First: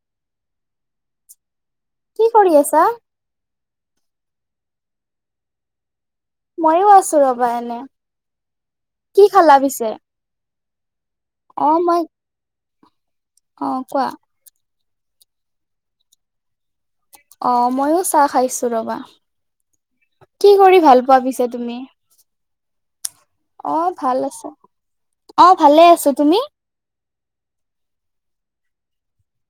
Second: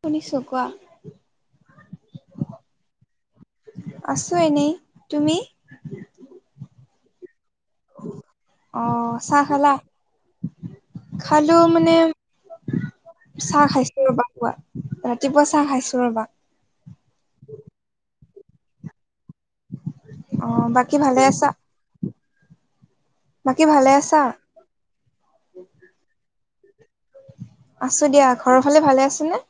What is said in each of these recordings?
শুনিছো কোৱা। কি কৰি আছা? আছো এনেই, তুমি? ময়ো আছোঁ ৰবা এনে। অ', কি চাহ খালা? পিছে? খালো অ মানে মই চাহ অ কোৱা। খাইছো ৰবা, খোৱা ৰাতিপুৱা চাহ খাইছো ৰবা। অ', ময়ো চাহ খাইছো ৰবা। অ কি কৰি বাকী ভাল পোৱা ভালে আছা পিছে তুমি? বাকী ভালে অ' ভাল আছা আছে, অ', ভালে আছোঁ তুমি? আছোঁ দিয়া ঘৰৰ ফালে ভালে আছে নে?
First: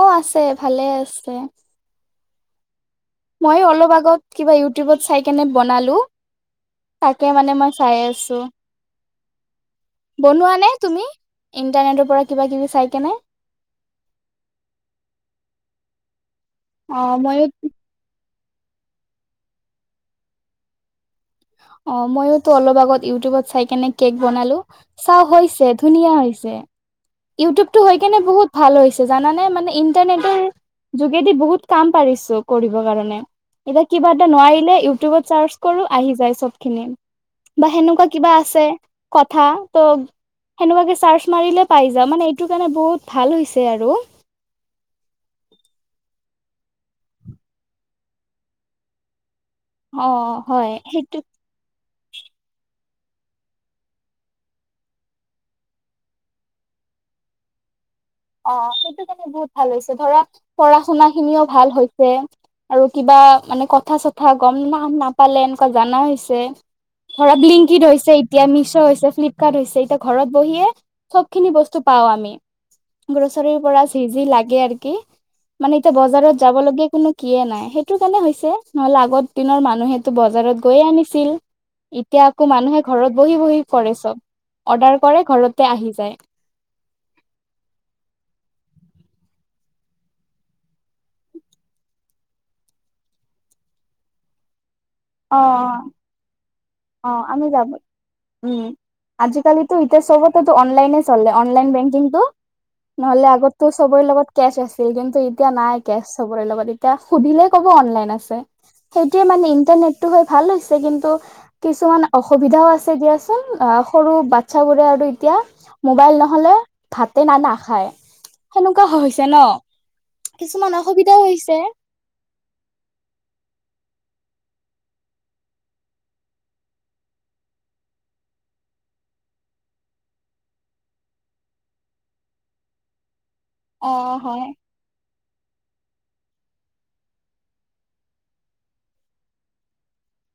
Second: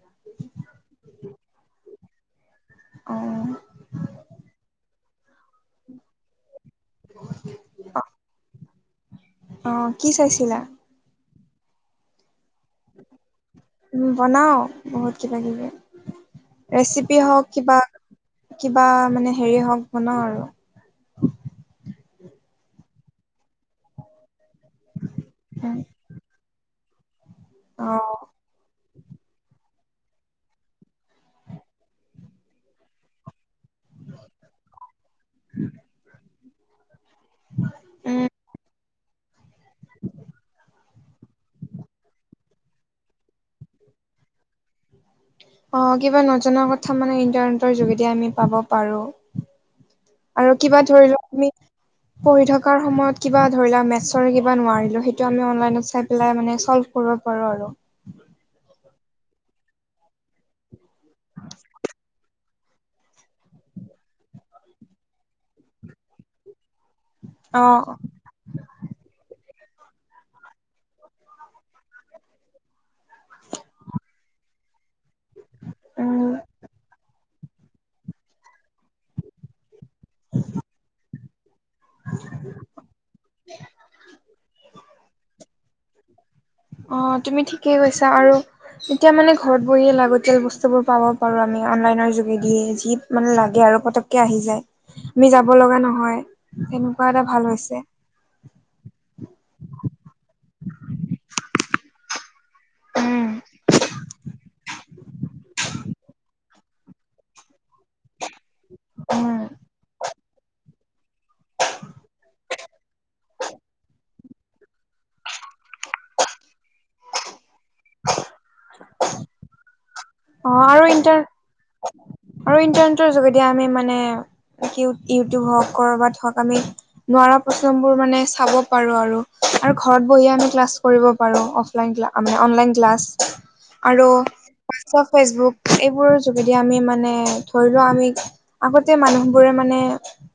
অ', আছে ভালে আছে। অ', মই অলপ আগত কিবা ইউটিউবত চাই কেনে বনালো। তাকে মানে মই চাই আছোঁ, অ কি বনোৱা চাইছিলা নে তুমি? ইণ্টাৰনেটৰ পৰা কিবা কিবি চাইকেনে? উ বনাও বহুত কিবা কিবি অ ৰেচিপি মইয়ো হওক কিবা কিবা মানে হেৰি হওঁক বনাও আৰু? অ' মইো তো অলপ আগত ইউটিউবত চাই কেনে কেক বনালো! চা হৈছে ধুনীয়া হৈছে ইউটিউবতটো অ হৈ কেনে বহুত ভাল হৈছে জানানে মানে ইণ্টাৰনেটৰ যোগেদি বহুত কাম পাৰিছো কৰিব কাৰণে। এতিয়া কিবা এটা নোৱাৰিলে ইউটিউবত চাৰ্চ কৰো আহি যায় চব খিনি। বা সেনেকুৱা উম কিবা আছে কথা ত সেনেকুৱাকে চাৰ্চ মাৰিলে পাই যাওঁ মানে এইটোৰ কাৰণে বহুত ভাল হৈছে আৰু। অ' কিবা নজনা কথা মানে ইণ্টাৰনেটৰ যোগেদি আমি পাব পাৰো। আৰু কিবা ধৰি লোৱা তুমি উ। পঢ়ি থকাৰ সময়ত কিবা ধৰি লোৱাক মেটছৰে কিবা নোৱাৰিলোঁ সেইটো আমি অনলাইনত চাই পেলাই মানে চল্ভ কৰিব পাৰো আৰু। অ' সেইটো কাৰণে বহুত ভাল হৈছে ধৰা পঢ়া শুনা খিনিও ভাল হৈছে। আৰু কিবা মানে কথা চথা গম ন নাপালে এনেকুৱা জানা হৈছে। ধৰা অ লিংকিত হৈছে। এতিয়া মিছ' হৈছে ফ্লিপকাৰ্ট হৈছে এতিয়া ঘৰত বহিয়ে চব খিনি বস্তু পাও আমি। গ্ৰছাৰীৰ পৰা চিজি লাগে আৰু কি মানে এতিয়া উম বজাৰত যাব লগীয়া কোনো। কিয়ে নাই সেইটো কাৰণে হৈছে নহ'লে আগত দিনৰ মানুহেতো বজাৰত গৈয়ে আনিছিল। এতিয়া আকৌ মানুহে ঘৰত বহি বহি কৰে চব অৰ্ডাৰ কৰে ঘৰতে আহি যায়। অ' তুমি ঠিকেই কৈছা আৰু। এতিয়া মানে ঘৰত বহিয়ে লাগতিয়াল বস্তু বোৰ পাব পাৰো আমি অনলাইনৰ যোগেদিয়ে যি মানে লাগে আৰু পতক আহি যায় আমি অ যাব লগা নহয়। তেনেকুৱা এটা অ' ভাল আমি যাব। হৈছে উম আজিকালি তো ইতিে চবতো অ অননলাইনে চললে অনলাইন বেংকিং তো। নহলে উম আগতো সবৰে লগত কেচ আছে। ছিজনতু কিন্তু এতিয়া নাই কেচ চবৰে লগত এতিয়া সুধিলে ক'ব অনলাইন আছে। সেইটোয়ে উম মানে ইণ্টাৰনেটটো হৈ ভাল হৈছে কিন্তু কিছুমান অসুবিধাও আছে দিয়াচোন আহ সৰু বাচ্ছাবোৰে আৰু এতিয়া মোবাইল নহলে ভাতে না নাখায় সেনেকুৱা হৈছে ন। কিছুমান অসুবিধাও উটাৰ। হৈছে আৰু ইণ্টাৰনেটৰ যোগেদি আমি মানে ইউটিউব হওঁক কৰবাত হওঁক আমি নোৱাৰা প্ৰশ্নবোৰ মানে চাব পাৰো আৰু আৰু ঘৰত বহিয়ে আমি ক্লাছ কৰিব পাৰো। মানে অনলাইন ক্লাছ অ আৰু হয় হোৱাটছআপ ফেচবুক। এইবোৰৰ যোগেদি আমি মানে ধৰি লোৱা আমি আগতে মানুহবোৰে মানে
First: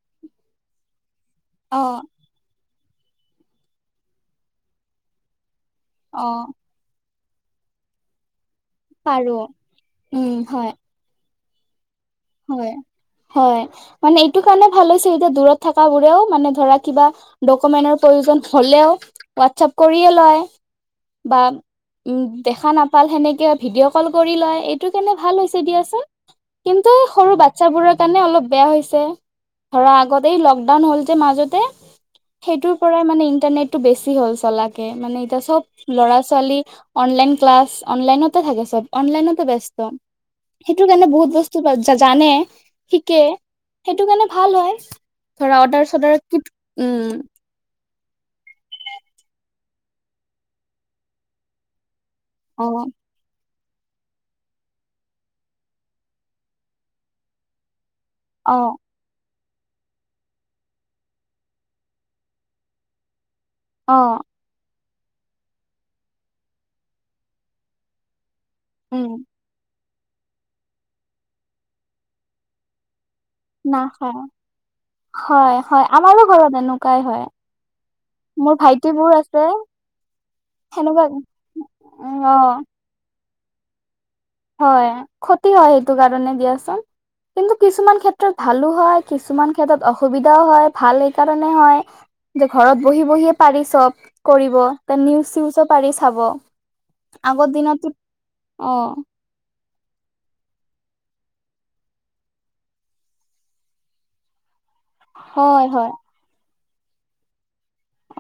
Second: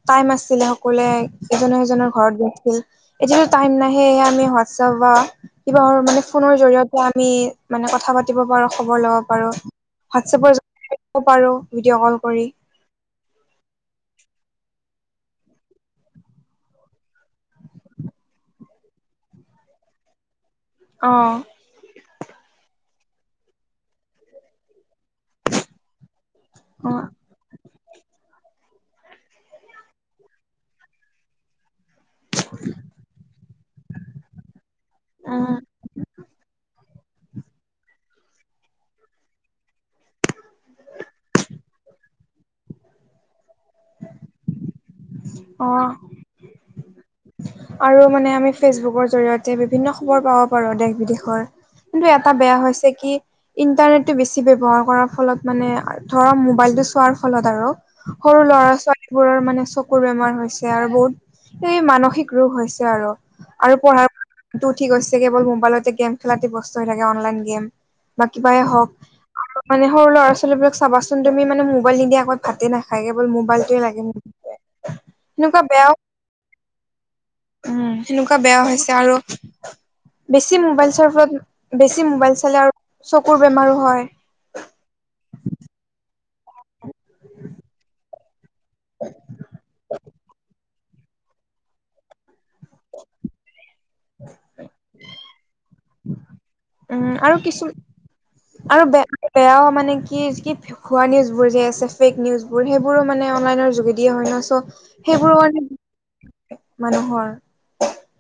টাইম আছিলে। কলে এজ অ সিজনৰ ঘৰত গৈছিল এতিয়া টাইম নাহেে আমি হোৱাটছআপ বা কিবা মানে অ ফোনৰ জৰিয়তে আমি মানে কথা পাতিব পাৰো খবৰ লব পাৰো। উম হয় হোৱাটছএপৰ পাৰোঁ ভিডিঅ' কল কৰি। হয় হয় মানে এইটো কাৰণে ভালছ এতিয়া দূৰত থকা বোৰেও মানে ধৰা কিবা। ডকুমেন্টৰ প্ৰয়োজন হ'লেও হোৱাটছপ কৰিয়ে লয় বা অ', উম দেখা নাপাল সেনেকে ভিডিঅ' কল কৰি লয় এইটো কেনে ভাল হৈছে দিয়াচোন। ত অ', সৰু বাচ্ছাবোৰৰ কাৰণে অলপ বেয়া হৈছে ধৰা আগতে লকডাউন হ'ল যে মাজতে। সেইটোৰ পৰাই মানে ইন্টাৰনেটটো বেছি হ'ল চলাকে মানে এতিয়া উম, চব ল'ৰা ছোৱালী অনলন ক্লা অনলাইন থেব চব অনলাইন ব্যস্ত সেইটো কাৰণ বহু বস্তু জানে শিকে সেইটো কাৰণে ভাল হয়। ধৰা অৰ্ডাৰ অ', চডাৰ কি উম। আৰু মানে আমি ফেচবুকৰ জৰিয়তে বিভিন্ন খবৰ পাব পাৰো দেশ বিদেশৰ। কিন্তু এটা বেয়া অ হৈছে কি ইণ্টাৰনেটটো বেছি ব্যৱহাৰ কৰাৰ ফলত মানে ধৰক মোবাইলটো চোৱাৰ ফলত আৰু সৰু অ ল'ৰা ছোৱালীবোৰৰ মানে চকুৰ বেমাৰ হৈছে আৰু বহুত এই মান সিক ৰোগ হৈছে আৰু। আৰু অ পঢ়াৰ উঠি গৈছে কেৱল মোবাইলতে গেম খেলাতে ব্যস্ত হৈ থাকে অনলাইন গেম বা কিবাই হওঁক। উম আৰু মানে সৰু ল'ৰা ছোৱালীবিলাক চাবাচোন তুমি মোবাইল নিদিয়া ভাতে নাখায় কেৱল মোবাইলটোৱে লাগে। নাখায় এনেকুৱা বেয়াও তোমাৰো ঘৰত এনেকুৱাই হয়। উম, সেনেকুৱা মোৰ বেয়া ভাইটি হৈছে বোৰ আৰু আছে বেছি মোবাইল সেনেকুৱা চোৱাৰ ফলত বেছি উম অ মোবাইল চালে আৰু চকুৰ বেমাৰো হয়। হয়, ক্ষতি হয় সেইটো কাৰণে দিয়াচোন। কিন্তু কিছুমান ক্ষেত্ৰত ভালো হয় কিছুমান ক্ষেত্ৰত অসুবিধাও হয়। ভাল সেই কাৰণে হয় যে ঘৰত বহি বহিয়ে পাৰি চব কৰিব নিউজ চউজো পাৰি চাব। উম, আৰু আগৰ কিছু দিনতো অ আৰু বে-বেয়াও মানে কি কি ভোৱা নিউজবোৰ যে আছে ফেক নিউজবোৰ সেইবোৰো মানে অনলাইনৰ যোগেদিয়ে হয় ন। চ' সেইবোৰ হয় হয় মানে মানুহৰ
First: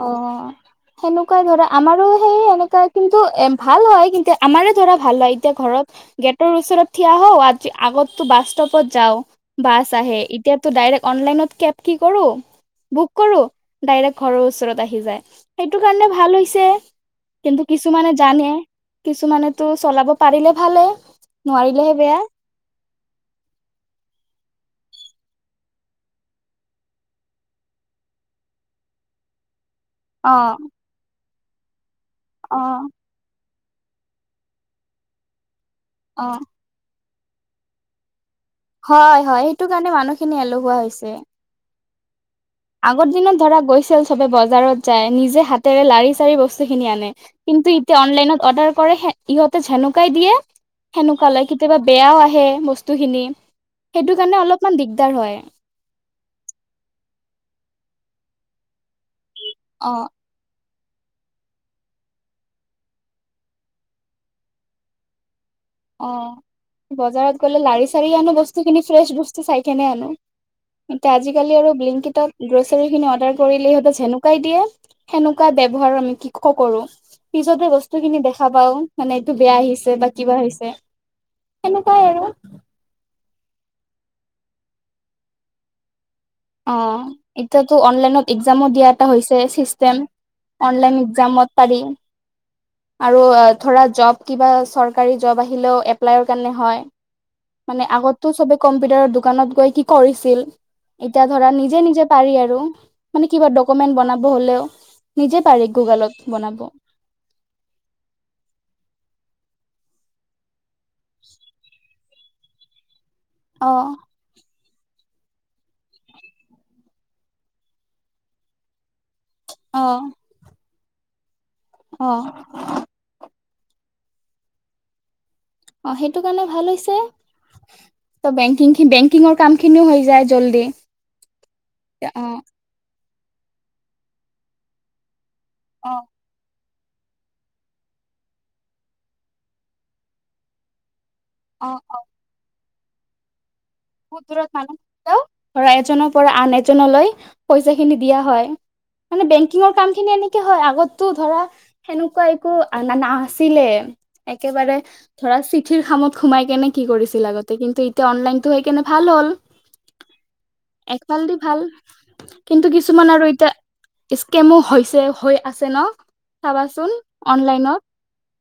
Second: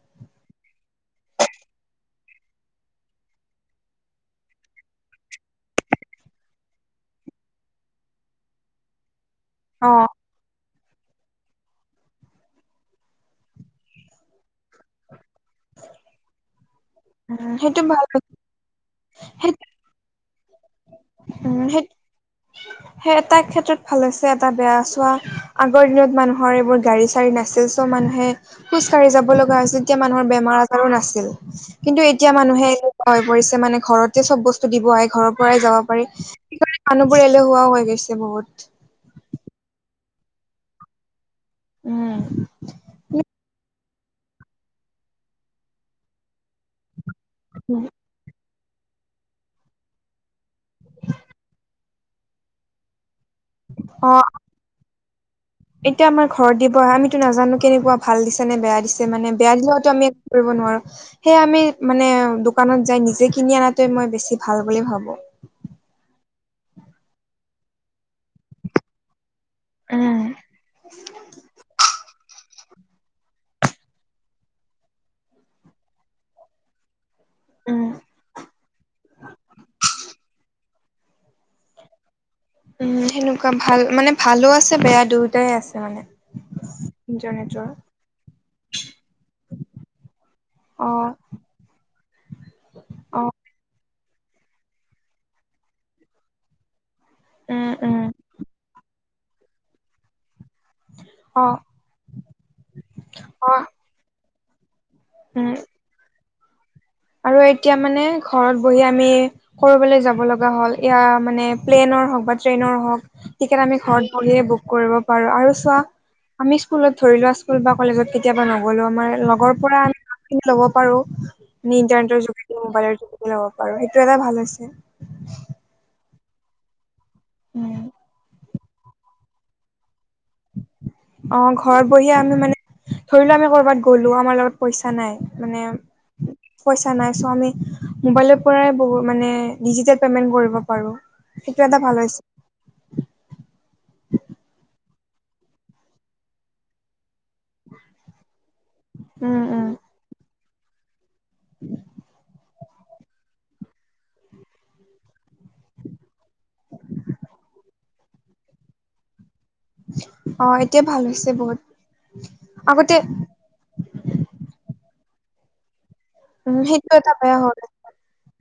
অ'। সেনেকুৱাই ধৰা আমাৰো সেই সেনেকুৱা কিন্তু এ ভাল হয় কিন্তু আমাৰে ধৰা ভাল হয়। এতিয়া ঘৰত গেটৰ ওচৰত থিয়া হওঁ আ-আগতো বাছ ষ্ট'পত যাওঁ বাছ অ আহে। এতিয়াতো ডাইৰেক্ট অনলাইনত কেব কি কৰো বুক কৰো ডাইৰেক্ট ঘৰৰ ওচ ওচৰত আহি যায় সেইটো কাৰণে ভাল হৈছে। কিন্তু সেইটো ভাল কিছুমানে জানে কিছুমানেতো চলাব পাৰিলে ভালে সেইটো নোৱাৰিলেহে বেয়া। [inaudible] সেই এটা ক্ষেত্ৰত ভাল হৈছে এটা বেয়া চোৱা আগৰ দিনত মানুহৰ এইবোৰ গাড়ী চাৰী নাছিল। ত' মানুহে খোজ কাঢ়ি যাব লগা হৈছিল। এতিয়া মানুহৰ অ বেমাৰ আজাৰো নাছিল। কিন্তু এতিয়া অ মানুহে হৈ পৰিছে মানে ঘৰতে চব বস্তু দিব আহে ঘৰৰ পৰাই যাব পাৰি। অ মানুহবোৰ এলেহুৱাও হৈ গৈছে বহুত। হয়, হয় সেইটো কাৰণে মানুহখিনি এলহুৱা হৈছে। উম। আগৰ দিনত ধৰা গৈছিল চবে বজাৰত যায় নিজে হাতেৰে লাৰি চাৰি বস্তুখিনি আনে। কিন্তু এতিয়া অনলাইনত অৰ্ডাৰ কৰে ইহতে জেকুৱাই দিয়ে সেনেকুৱা লয়। কেতিয়াবা বেয়াও আহে বস্তুখিনি অ সেইটো কাৰণে অলপমান দিগদাৰ হয়। এতিয়া আমাৰ ঘৰত দিব আমিতো নাজানো কেনেকুৱা ভাল দিছে নে বেয়া দিছে মানে বেয়া দিলেতো অ আমি কৰিব নোৱাৰো সেয়া আমি মানে দোকানত যাই নিজে কিনি অনাটোৱে মই বেছি ভাল বুলি ভাবো। অ', বজাৰত গ'লে লাৰি চাৰি আনো বস্তুখিনি ফ্ৰেছ বস্তু চাই কিনে আনো। উম এতিয়া আজিকালি আৰু গ্ৰ'চাৰীখিনি অৰ্ডাৰ কৰিলে ইহঁতে যেনেকুৱাই দিয়ে সেনেকুৱা ব্যৱহাৰ আমি কি ক কৰো। পিছতে উম বস্তুখিনি দেখা পাওঁ মানে এইটো বেয়া আহিছে বা কিবা হৈছে। সেনেকুৱাই আৰু। উম, সেনেকুৱা ভাল মানে ভালো আছে বেয়া দুয়োটাই আছে মানে। অ', ইণ্টাৰনেটৰ। এতিয়াতো অনলাইনত একজামো দিয়া এটা হৈছে চিষ্টেম। অনলাইন অ', এক্সামত পাৰি। আৰু অ', ধৰা জব কিবা চৰকাৰী জব আহিলেও এপ্লাইৰ কাৰণে হয়। উম, মানে উম, আগতটো চবে কম্পিউটাৰৰ দোকানত গৈ কি কৰিছিল। এতিয়া ধৰা অ', নিজে নিজে পাৰি আৰু মানে কিবা অ', ডকুমেন্ট বনাব হ'লেও। নিজে উম। পাৰি গুগলত বনাব। আৰু এতিয়া মানে ঘৰত বহি আমি ক'ৰবালৈ যাব লগা হ'ল। এ মানে প্লেনৰ হওঁক বা ট্ৰেইনৰ হওঁক টিকেট অ আমি ঘৰত বহিয়ে বুক কৰিব পাৰো আৰু চোৱা আমি স্কুলত ধৰিলো স্কুল বা কলেজত কেতিয়াবা নগ'লে আমাৰ লগৰ পৰা অ আমি ল'ব পাৰো অ ইণ্টাৰনেটৰ যোগেদি মবাইলৰ যোগেদি। ল'ব পাৰো সেইটো এটা ভাল হৈছে। অ', সেইটো কাৰণে ভাল হৈছে। উম, ত বেংকিং, বেংকিঙৰ কাম খিনিও হৈ যায় জল্দি। অ', ঘৰত অ বহিয়ে আমি মানে, ধৰিলোৱা আমি কৰবাত গ'লো আমাৰ লগত পইচা নাই, মানে অ', পইচা নাই চ' আমি মবাইলৰ পৰাই মানে ডিজিটেল পেমেন্ট কৰিব পাৰো। সেইটো এটা অ ভাল হৈছে। বহুত দূৰত মানুহ যও ধৰা এজনৰ পৰা আন এজনলৈ পইচা খিনি দিয়া হয়, মানে উম উম বেংকিঙৰ কাম খিনি এনেকে হয় আগত তো ধৰা সেনেকুৱা একো নাছিলে একেবাৰে ধৰা চিঠিৰ খামত সোমাই কেনে কি কৰিছিল আগতে কিন্তু এতিয়া অনলাইনটো হৈ কেনে ভাল হ'ল। অ এতিয়া ভাল একফাল হৈছে দি বহুত ভাল, কিন্তু আগতে কিছুমান আৰু এতিয়া স্কেমো হৈছে হৈ আছে ন? উম, সেইটো চাবাচোন এটা বেয়া হল। অনলাইনত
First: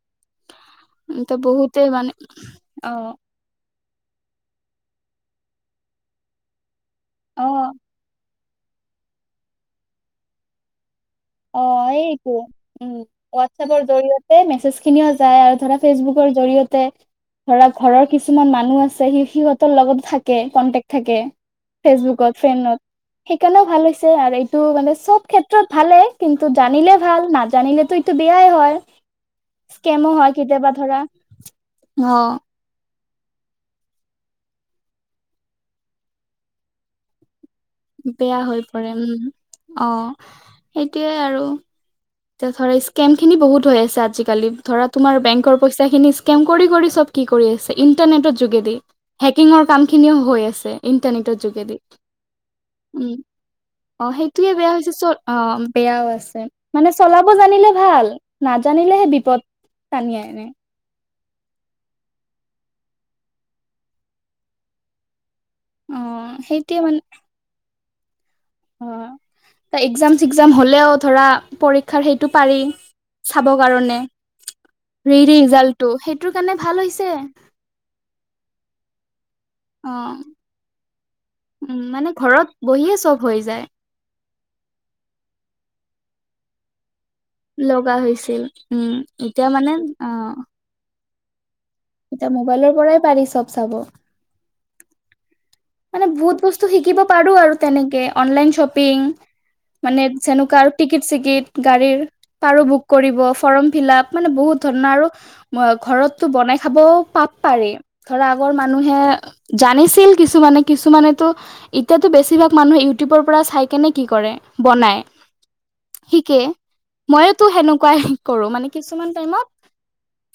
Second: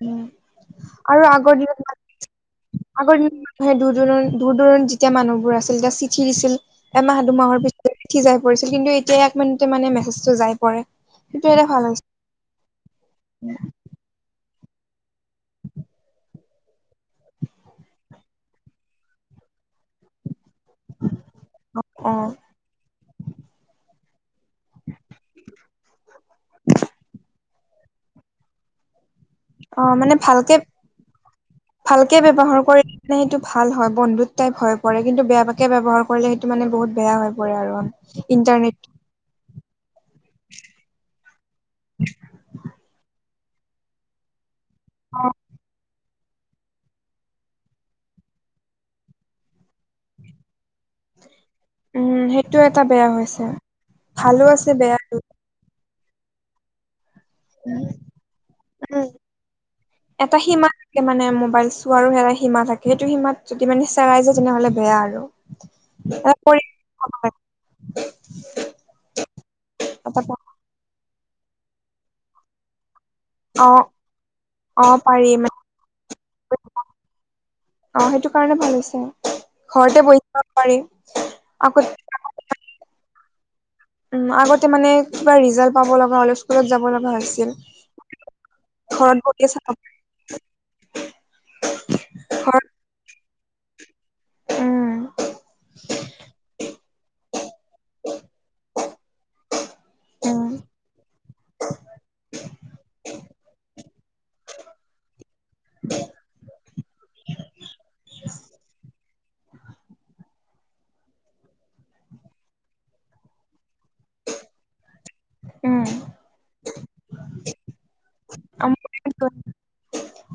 উম, আৰু এতিয়া আগৰ দিনত বহুতে মানে অ আগৰ দিন দূৰ দূৰণ দূৰ দূৰনিত যেতিয়া মানুহবোৰ আছিল তেতিয়া চিঠি দিছিল। এমাহ অ দুমাহৰ পিছত উঠি যাই পৰিছিল কিন্তু এতিয়া এক মিনিটতে মানে মেছেজটো যাই পৰে। সেইটো এটা ভাল অ', হৈছে এইটো উম, হোৱাটছএপৰ জৰিয়তে মেছেজ খিনি যাই আৰু ধৰা ফেচবুকৰ জৰিয়তে ধৰা ঘৰৰ কিছুমান মানুহ আছে সি সিহঁতৰ লগতো থাক কে কণ্টেক থাকে অ ফেচবুকত ফ্ৰেণ্ডত সেইকাৰণেও ভাল হৈছে আৰু এইটো মানে চব ক্ষেত্ৰত ভালে কিন্তু জানিলে ভাল নাজানিলে তো এইটো বেয়াই হয়। অ', স্কেমো মানে হয় কেতিয়াবা ধৰা অ ভালকে-ভালকে ব্যৱহাৰ কৰি মানে সেইটো ভাল হয় বন্ধুত টাইপ হৈ পৰে কিন্তু বেয়া পাকে ব্যৱহাৰ কৰিলে সেইটো মানে বহুত বেয়া হৈ পৰে আৰু বেয়া হৈ ইণ্টাৰনেট পৰে উম, অ', সেইটোয়ে আৰু [inaudible] এতিয়া ধৰা স্কেম খিনি বহুত হৈ আছে আজিকালি ধৰা তোমাৰ বেংকৰ পইচা খিনি স্কেম কৰি কৰি চব কি কৰি আছে ইণ্টাৰনেটৰ যোগেদি হেকিঙৰ কাম খিনিও হৈ আছে ইণ্টাৰনেটৰ যোগেদি। উম সেইটো এটা বেয়া উম, হৈছে অ, ভালো সেইটোয়ে আছে বেয়া হৈছে চব বেয়াটো আ, বেয়াও আছে। মানে চলাব জানিলে ভাল নাজানিলেহে বিপদ টানি এটা আনে। সীমা মানে মোবাইল চোৱাৰো এটা সীমা থাকে সেইটো সীমাত যদি মানে চেৰাই যায় তেনেহলে বেয়া আৰু এটা অ', পৰি সেইটোয়ে মান অ', এক্সাম চেক্সাম হলেও ধৰা পৰীক্ষাৰ সেইটো পাৰি। চাব অ কাৰণে অ ৰি পাৰি মানে ৰিজাল্টটো সেইটোৰ কাৰণে ভাল হৈছে। অ', সেইটো কাৰণে ভাল হৈছে অ ঘৰতে বহি চাব পাৰি উম আগত মানে ঘৰত বহিয়ে চব হৈ যায়। উম, আগতে মানে কিবা ৰিজাল্ট পাব লগা হ'লে স্কুলত যাব লগা হৈছিল। লগা হৈছিল উম, ঘৰত এতিয়া বহিয়ে মানে চাব অ এতিয়া ঘৰত মোবাইলৰ পৰাই পাৰি চব চাব। মানে বহুত বস্তু শিকিব পাৰো আৰু তেনেকে অনলাইন শ্বপিং মানে যেনেকুৱা আৰু টিকিট চিকিট গাড়ীৰ পাৰো বুক কৰিব ফৰ্ম ফিলাপ মানে বহুত ধৰণা আৰু ঘৰতটো বনাই খাব পাব পাৰি। ধৰা আগৰ মানুহে জানিছিল কিছুমানে কিছুমানেতো এতিয়াতো বেছিভাগ মানুহে ইউটিউবৰ পৰা চাই কেনে কি কৰে বনায়। সেই শিকে ময়োতো সেনেকুৱাই কৰো মানে কিছুমান টাইমত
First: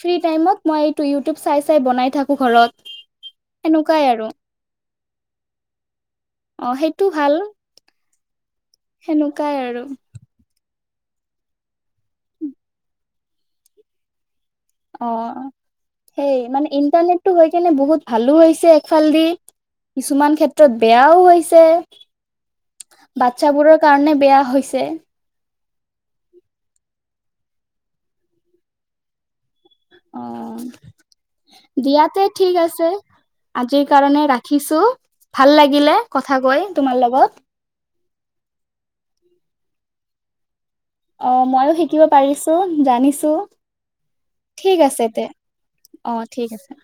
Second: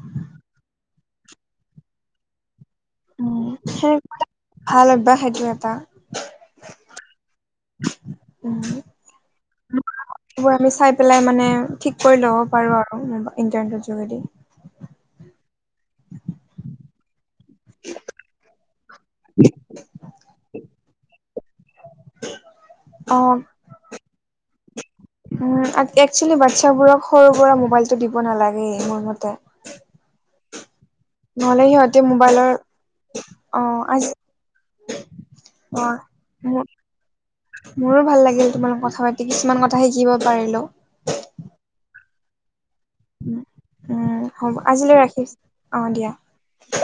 ফ্ৰী টাইমত মই এইটো ইউটিউব চাই চাই বনাই থাকো ঘৰত, সেনেকুৱাই আৰু ভাল অভ্যাস সেইটো এটা। অ', সেইটো ভাল। উম। সেনেকুৱাই আৰু। সেইবোৰ আমি চাই পেলাই মানে ঠিক কৰি ল'ব পাৰো আৰু ইণ্টাৰনেটৰ যোগেদি। অ', সেই মানে ইণ্টাৰনেটতো হৈ কেনে বহুত ভালো হৈছে, একফাল দি কিছুমান ক্ষেত্ৰত বেয়াও হৈছে। অ বাচ্ছাবোৰৰ কাৰণে বেয়া হৈছে। উম, একচুৱেলি বাচ্ছাবোৰক সৰুৰ পৰা মোবাইলটো দিব নালাগেই মোৰ মতে। অ', নহ'লে সিহঁতে দিয়াতে মোবাইলৰ ঠিক আছে? অ আজিৰ আজি কাৰণে ৰাখিছো, ভাল অ লাগিলে কথা কৈ মোৰ তোমাৰ লগত। মোৰো ভাল লাগিল তোমাল কথা পাতি, কিছুমান কথা শিকিব পাৰিলো। অ', মইয়ো শিক শিকিব পাৰিছো, জানিছো, উম হ'ব ঠিক আজিলৈ আছে তে? ৰাখিছো দিয়া অ', ঠিক আছে।